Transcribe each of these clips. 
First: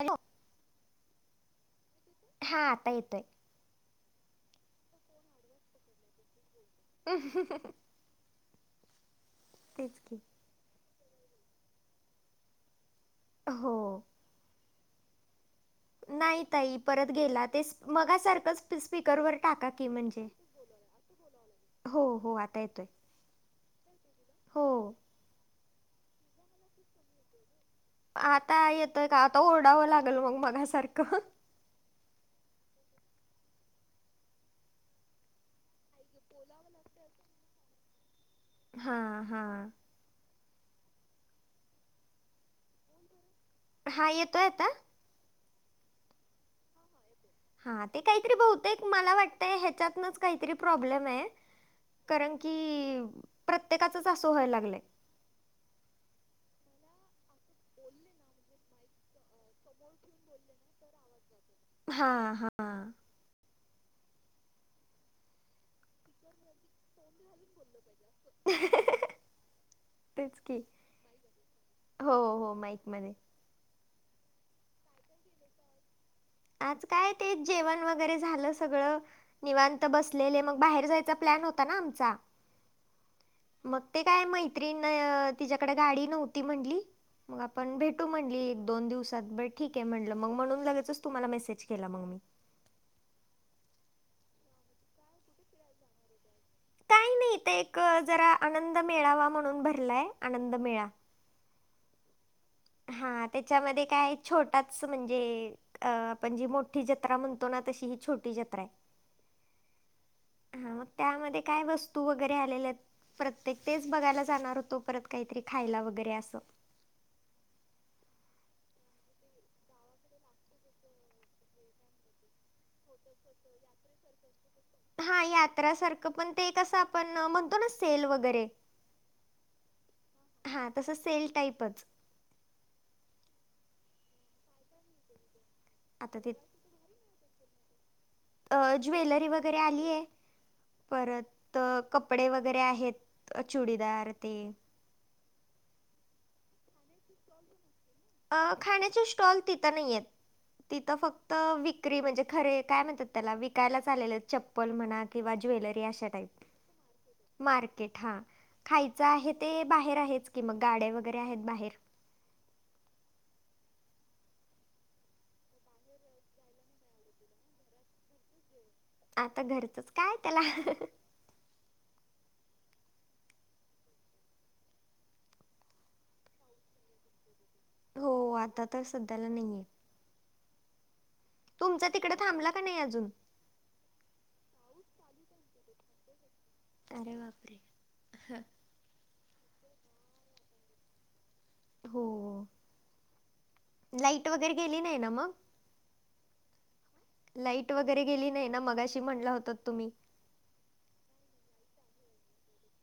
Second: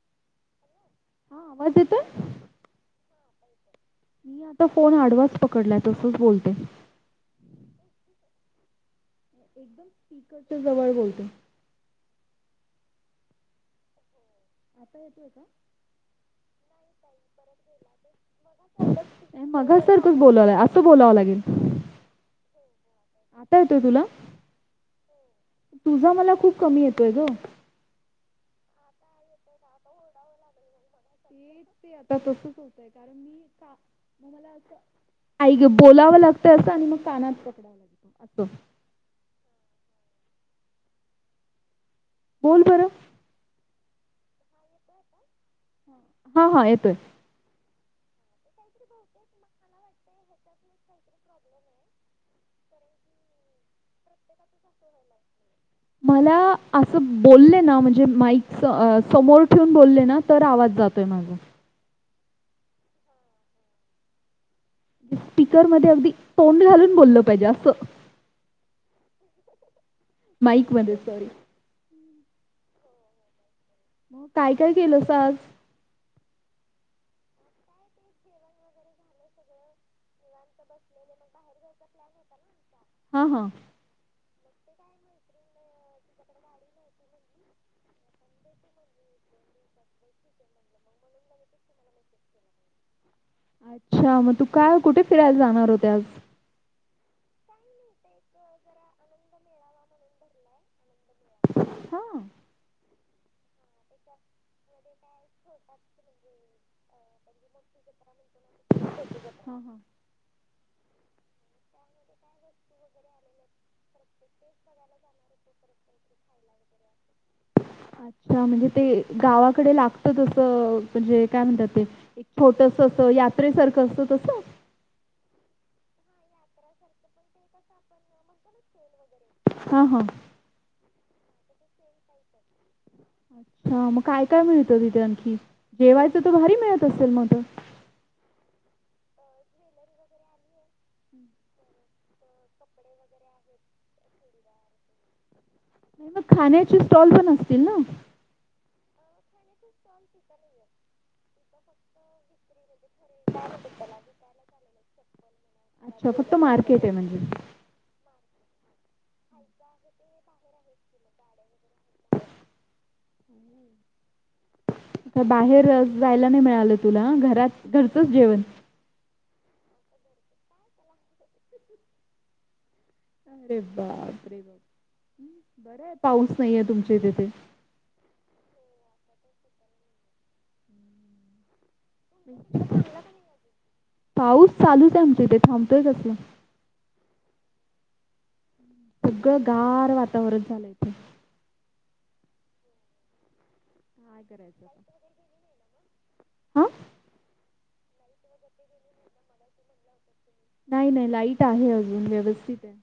Hello. हा आवाज येतोय? हा आता येतोय. मी आता फोन आडवाच पकडलाय तसंच बोलते. अंह हह. एकदम तेच की. स्पीकरच्या जवळ बोलते. हो. आता येतोय का? नाई ताई परत गेला. तेस मगासारखंच स्पीकरवर टाका की म्हणजे बोलालाय आता बोला वा लागेल. हो हो आता येतोय. आता येतोय तुला? हो. तुझा मला खूप कमी येतोय गं. आता येतोय का? आता ओरडावं लागल मग मगासारखं- तेच ते आता तसच होतय. कारण मी का म मला अस हाय गं बोलावं लागतंय असं. आणि मग कानात पकडावं लागतो असं. हा हा बोल बरं हा येतोय आता? हा हा येतोय. हा ते काहीतरी बहुते मला वाटतंय, ह्याच्यातनच काहीतरी प्रॉब्लेम आहे. कारण की प्रत्येकाचच असं व्हायला लागलंय. मला असं बोले ना म्हणजे, माईक समोर ठेवून बोले न तर आवाज जा तोय माझा हा हा स्पीकर मध्ये अगदी तोंड घालून बोललं पाहिजे असं. तेच की माईकमध्ये सॉरी. हो हो माईक मध्ये. मग काय काय केलं सा आज आज काय ते जेवण वगैरे झालं सगळं. निवांत बसलेले मग बाहेर जायचा प्लॅन होता ना आमचा. हा हा मग ते काय मैत्रीण तिच्याकडे गाडी नव्हती म्हणली. मग आपण भेटू म्हणली एक दोन दिवसात बर ठीक आहे म्हणटलं मग म्हणून लगेचच तुम्हाला मेसेज केला मग मी. अच्छा मग तू काय कुठे फिरायला जाणार होते आज? काही नाही ते एक जरा आनंद मेळावा म्हणून भरलाय, आनंद मेळा. हा हा त्याच्यामध्ये काय छोटाच म्हणजे अ आपण जी मोठी जत्रा म्हणतो ना तशी ही छोटी जत्रा आहे. हा हा हा मग त्यामध्ये काय वस्तू वगैरे आलेल्या आहेत. प्रत्येक तेच बघायला जाणार होतो परत काहीतरी खायला वगैरे असं. अच्छा म्हणजे ते गावाकडे लागत तसं म्हणजे काय म्हणतात ते एक छोटस अस यात्रेसारखं असतं, तस? हा यात्रासारखं पण ते कसं आपण म्हणतो न सेल वगैरे हा हा हा तसं सेल टाईपच. अच्छा मग काय काय मिळतं तिथे आणखी? आता जेवायचंत ते भारी मिळत असेल म त. ज्वेलरी वगैरे आली आहे. परत कपडे वगैरे आहेत, चुडीदार ते नाही मग खाण्याची स्टॉल पण असतील न अ खाण्याचे स्टॉल तिथं नाहीयेत, तिथं फक्त विक्री म्हणजे खरे काय म्हणतात त्याला विकायलाच आलेल चप्पल म्हणा किंव्हा ज्वेलरी अशा अच्छा फक्त टाईप, मार्केट आहे म्हणजे? मार्केट हा खायचं आहे ते बाहेर आहेच की मग गाड्या वगैरे आहेत बाहेर. तर बाहेर जायला नाही मिळालं तुला घरात घरचंच जेवण. आता घरचच काय त्याला. अरे बापरे बाप! हम्म बरं आहे पाऊस नाहीे आहे तुमच्या तिथे. हो आता तर सध्याला नाहीय. तुमच्या तिकडें थांबला का नाही अजून? पाऊस चालूच आहे आमच्या इथे थांबतोय कसला? अरे बापरे ह. सगळं गार वातावरण झालायचं. हो. लाइट वगैरे गेली नाही ना मग? हां? लाईट वगैरे गेली नाही ना मगाशी म्हटलं होतात तुम्ही, नाही नाही लाईट आहे अजून व्यवस्थित आहे.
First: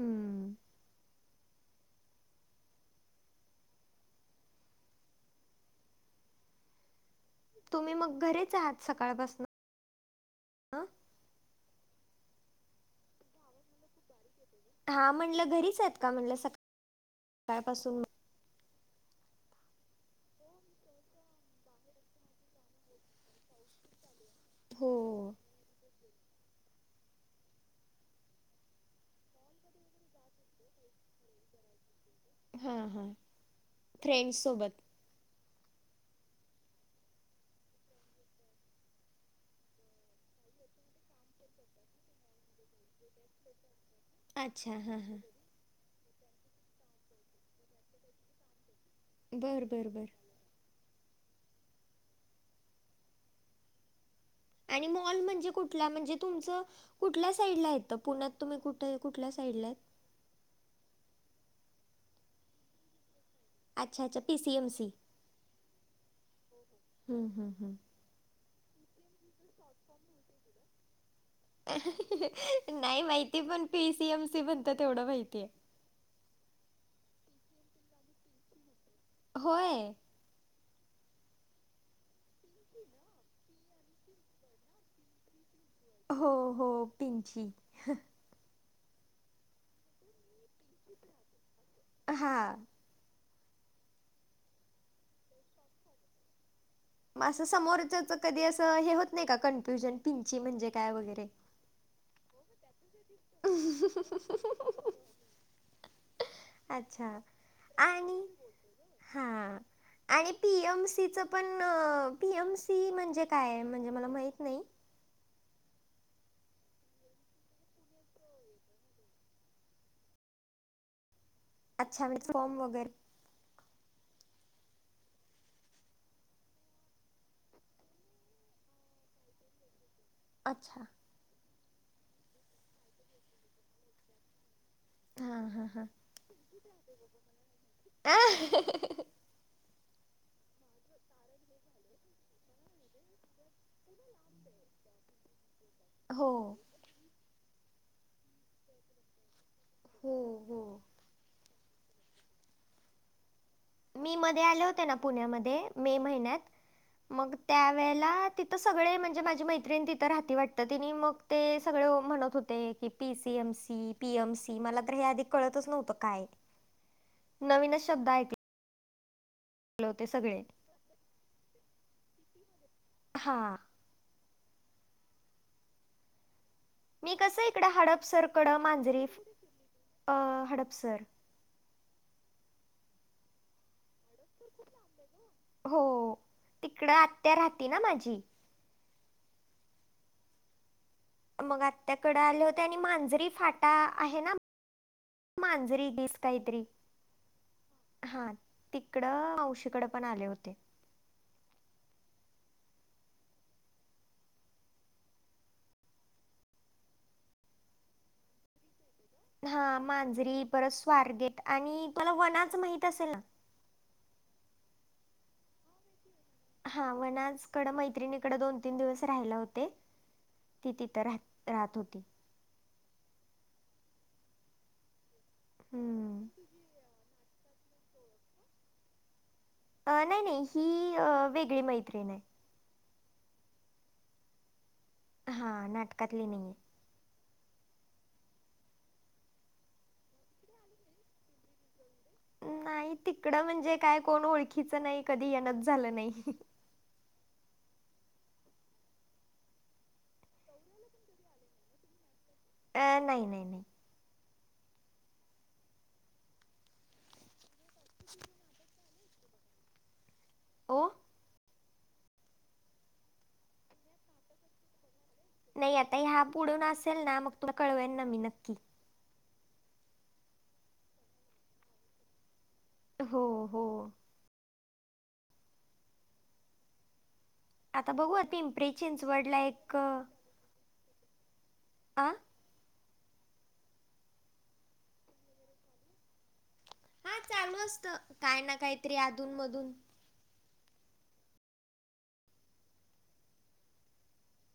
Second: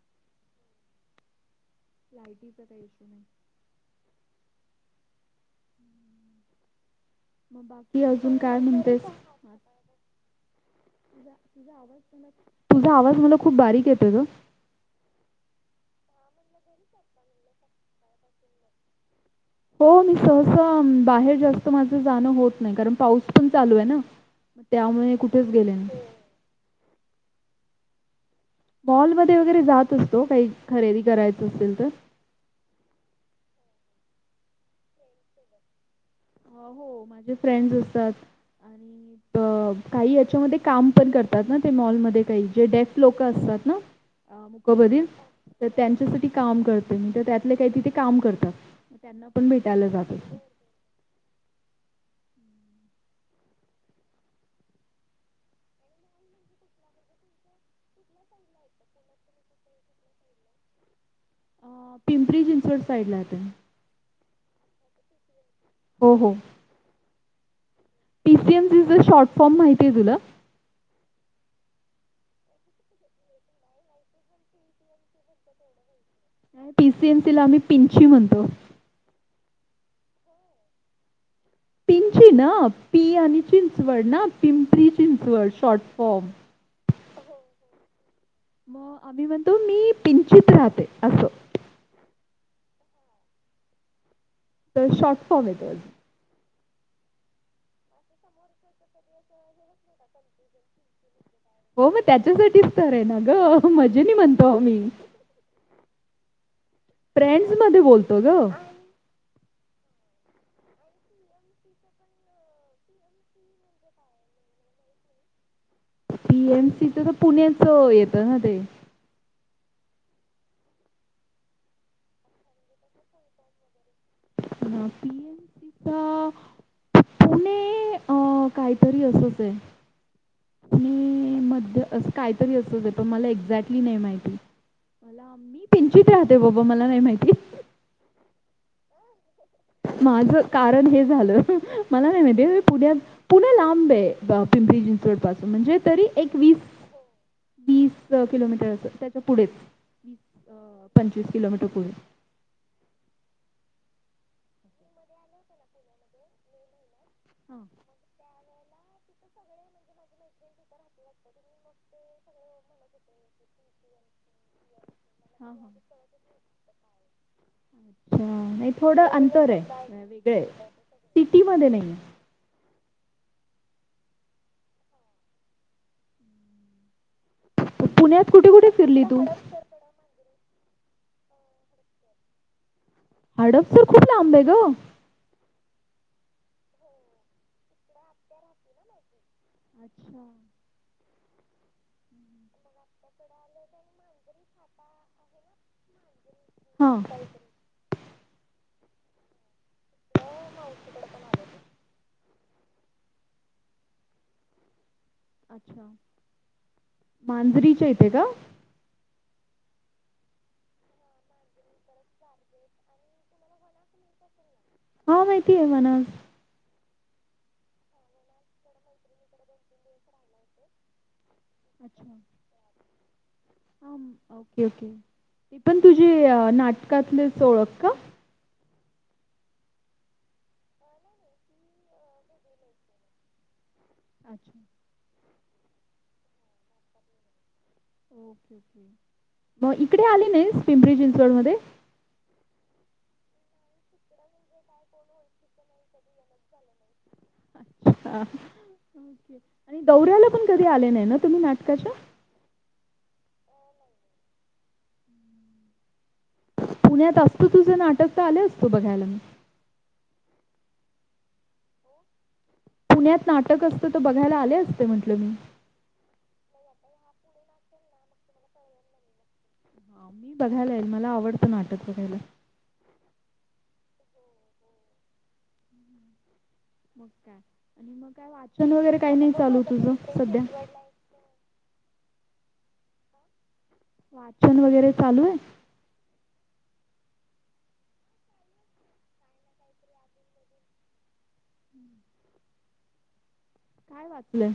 हम्म. लाईटिचा काय इशू नाही. मग तुम्ही बाकी अजून घरीच काय आहात म्हणतेस? सकाळपासून ना? तुझा आवाज तुझा आवाज मला खूप बारीक येतोय ग. हा म्हणलं घरीच आहेत का म्हणलं सका सकाळपासून? हो मी सहसा बाहेर जास्त माझं जाणं होत नाही, कारण पाऊस पण चालू आहे ना हो त्यामुळे कुठेच गेले नाही. मॉलमध्ये वगैरे जात असतो, काही खरेदी करायचं असेल तर. हा.. हा, फ्रेंड्स सोबत. अं. हो, माझे फ्रेंड्स असतात आणि [inaudible] अं.. काही याच्यामध्ये काम पण करतात ना ते मॉलमध्ये काही, जे डेफ लोक असतात ना अं.. अच्छा हा मुकबधीर हा. तर त्यांच्यासाठी काम करते मी, तर त्यातले काही तिथे काम करतात. त्यांना पण बर बर भेटायला बर. जात असते. आणि मॉल म्हणजे कुठला? म्हणजे तुमचं कुठल्या साईडला येतं, पुण्यात तुम्ही कुठंय? कुठल्या साईडला आहेत? अ, पिंपरी चिंचवड साईडला येतंय. अच्छा अच्छा, पी सी एम सी. हो.. हो. हं.. हम.. हम. पी सी एम सीचं शॉर्ट फॉर्म माहिती आहे तुला? नाही माहिती, पण पी सी एम सी म्हणतात तेवढं माहितीय. पी सी एम सीला आम्ही पिंची म्हणतो. होय? पिंचि ना? पी आणि चिंचवड ना, पिंपरी चिंचवड शॉर्ट. फॉर्म हो हो, पिंची. मग आम्ही म्हणतो, मी पिंचित राहते असं. हा. तर शॉर्ट फॉर्म येतो. म असं समोरच्याच कधी, असं हे होत नाही का? कन्फ्युजन, पिंची म्हणजे काय वगैरे? हो मग त्याच्यासाठीच तर आहे ना गं, मजेने म्हणतो आम्ही. अच्छा, फ्रेंड्स मध्ये बोलतो आणि ग हां आणि पी एम सीचं पण, पी एम सी म्हणजे काय? म्हणजे मला माहित नाही. पी एम सीच तर, पुण्याचं येतं ना ते. अच्छा फुलफ्रॉर्म वगैरे हा, पी एम सीचा पुणे ते, अं.. काही तरी असंच आहे. अच्छा पी मध्यं असं काहीतरी असंच आहे, पण मला एक्झॅक्टली नाही माहिती. हां मला, मी हां हां पिंचित राहते बाबा मला नाही माहिती. ऍ... हं.. हं.. ह. माझं कारण हे झालं. मला नाही माहिती, हे पुण्यात पुणं लांब आहे, पिंपरी चिंचवड पासून म्हणजे तरी हो एक वीस-तीस किलोमीटर असं, त्याच्या पुढेच. हो वीस हो अ.. पंचवीस किलोमीटर पुढे. मी मध्ये आले होते ना, पुण्यामध्ये मे महिन्यात. मग हां, त्यावेळेला तिथं सगळे म्हणजे माझी मैत्रिण तिथं राहती वाटतं, तिनी मग ते सगळं म्हणत होते की, पीसीएमसी, पीएमसी मला तर हे आधी हां. कळतचं नव्हतं काय आहे? नवीनच शब्द अच्छा, ऐकले नाही थोडं अंतर आहे. आले अ, होते वेगळं सगळे,..... आहे. सिटीमध्ये नाही हा. मी कसं इकडं आहे. पुण्यात हडपसरकडं, कुठे-कुठे फिरली मांजरी तू? फ-हडपसर हडपसर खूप लांब आहे गं. हो. तिकडं, आत्या राहते नां माझी. अच्छा. मग आत्त्याकडं आले होते आणि मांजरी फाटा आहे ना मांजरी डिस् काहीतरी हां. हा तिकडं अवशीकडे पण आले होते. अच्छा मांजरीच्या यथे का. हा मांजरी परत स्वारगेट आणि तुला वनाच माहित असेल ना. हा माहिती आहे म्हणा. हा मण आजकडं मैत्रिणीकडं दोन तीन दिवस राहिला होते. ती तिथं राह राहत होती. ह ओके ओके ते पण तुझे हम्म नाटकातले ओळख का. अ नाही नाही ही वेगळी मैत्रीण आहे. अच्छा. हां नाटकातले नाही आहे. मग इकडे आली नाही पिंपरी चिंचवड मध्ये. नाही तिकडं म्हणजे काय कोण ओळखीचं नाही कधी येणच झालं नाही. े आणि गौऱ्याला पण कधी आले नाही ना तुम्ही नाटकाच्या. अ नाही नाही नाही. पुण्यात असतं तुझं नाटक तर आलं असतं बघयला म. ओ पुण्यात नाटक असतं तर बघायला आले असते म्हटलं मी. नाही आता हा बुडून असेल ना मग तुला कळवेन ना मी नक्की. मी बघायला येईल मला आवडतं नाटक बघायला. हो हो. मग काय आता आणि मग बघू काय पिंपरी वाचन वगैरे काही नाही चिंचवडला चालू एक तुझ अ, सध्या. आं. वाचन वगैरे लू आहे. हा चालू असत काय ना काहीतरी अधून मधून. काय वाचलंय.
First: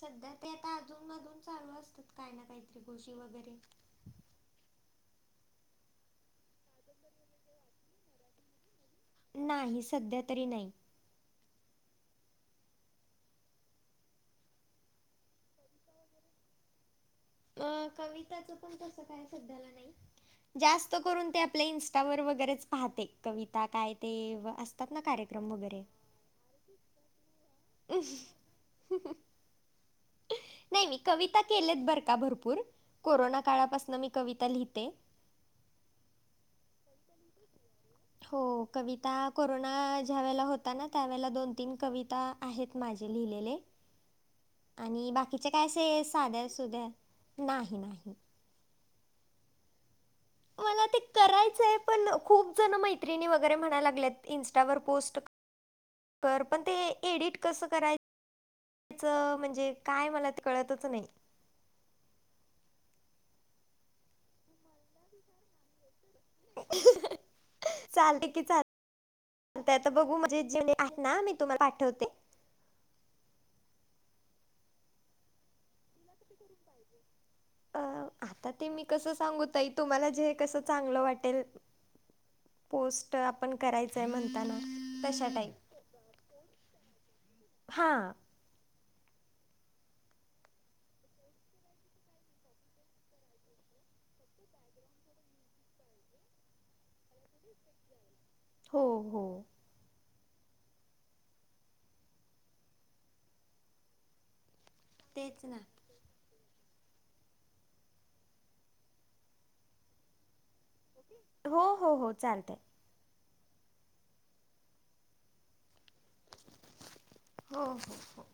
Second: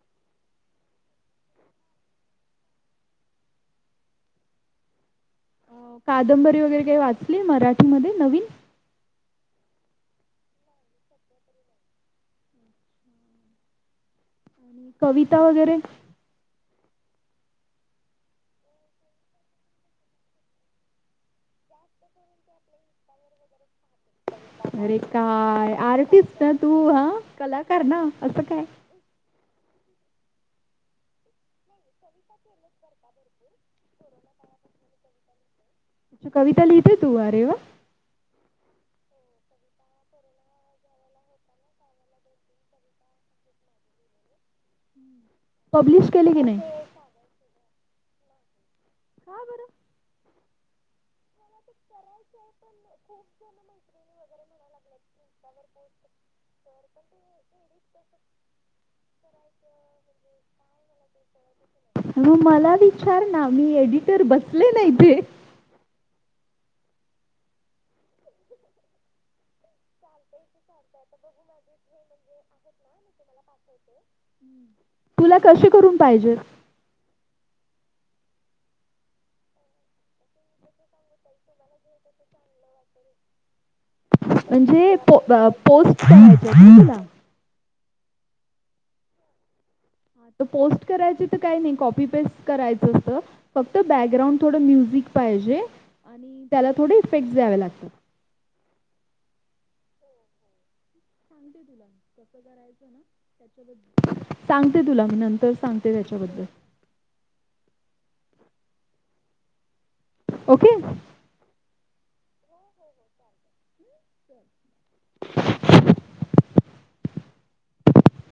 सध्या ते आता अजून मधून चालू असतात काय ना काही त्रि गोशी वगैरे. कादंबरी वगैरे काही वाचली मराठीमध्ये नवीन. नाही सध्या तरी नाही. कविता वगैरे. अ कविताचं पण तसं, काय सध्याला नाही. जास्त करून, ते आपल्या इन्स्टावर वगैरेच पाहते. कविता काय ते, व असतात ना कार्यक्रम वगैरे. तर तू हा कलाकार ना, असं काय. नाही. मी कविता केलेत बरं का भरपूर. कोरोना काळापासून मी कविता लिहिते. कविता लिहिते अरे वा! हो, कविता, कोरोना ज्या वेळेला होता ना. त्यावेळेला दोन - तीन कविता आहेत माझे लिहिलेले. आणि बाकीचे काय असे, पब्लिश केली की साधे नाही सुध्या नाही - नाही. का बरं. मला ते करायचंय पणं खूप जण मैत्रिणी वगैरे, म्हणायला लागल्यात इन्स्टावर पोस्ट कर, पण ते एडिट कसं करायचं. चं म्हणजे, काय मला कळतच नाही. मला विचार ना, मी एडिटर बसले ना इथे. [inaudible] चालतंय की, चालतंय आता बघू, मी तुम्हाला पाठवते. [unintelligible] तुला कसे करून पाहिजे? अ, आता ते, मी कसं सांगू ताई. तुम्हाला जे कसं चांगलं वाटेल. पोस्ट ट आपण करायचंय. मग म्हणजे, पो पोस्ट करायचेत ना तुला. हा! पोस्ट करायची तर काही नाही. कॉपी पेस्ट करायचं असतं! फक्त बॅकग्राउंड थोडं म्युझिक पाहिजे. आणि त्याला थोडे इफेक्ट द्यावे लागतात. हो हो. [unintelligible] कसं, करायच ना त्याच्याबदल सांगते तुला मी तेच नंतर ना सांगते त्याच्याबद्दल- ओके. हो हो हो चालतंय. [unintelligible] हो हो हो.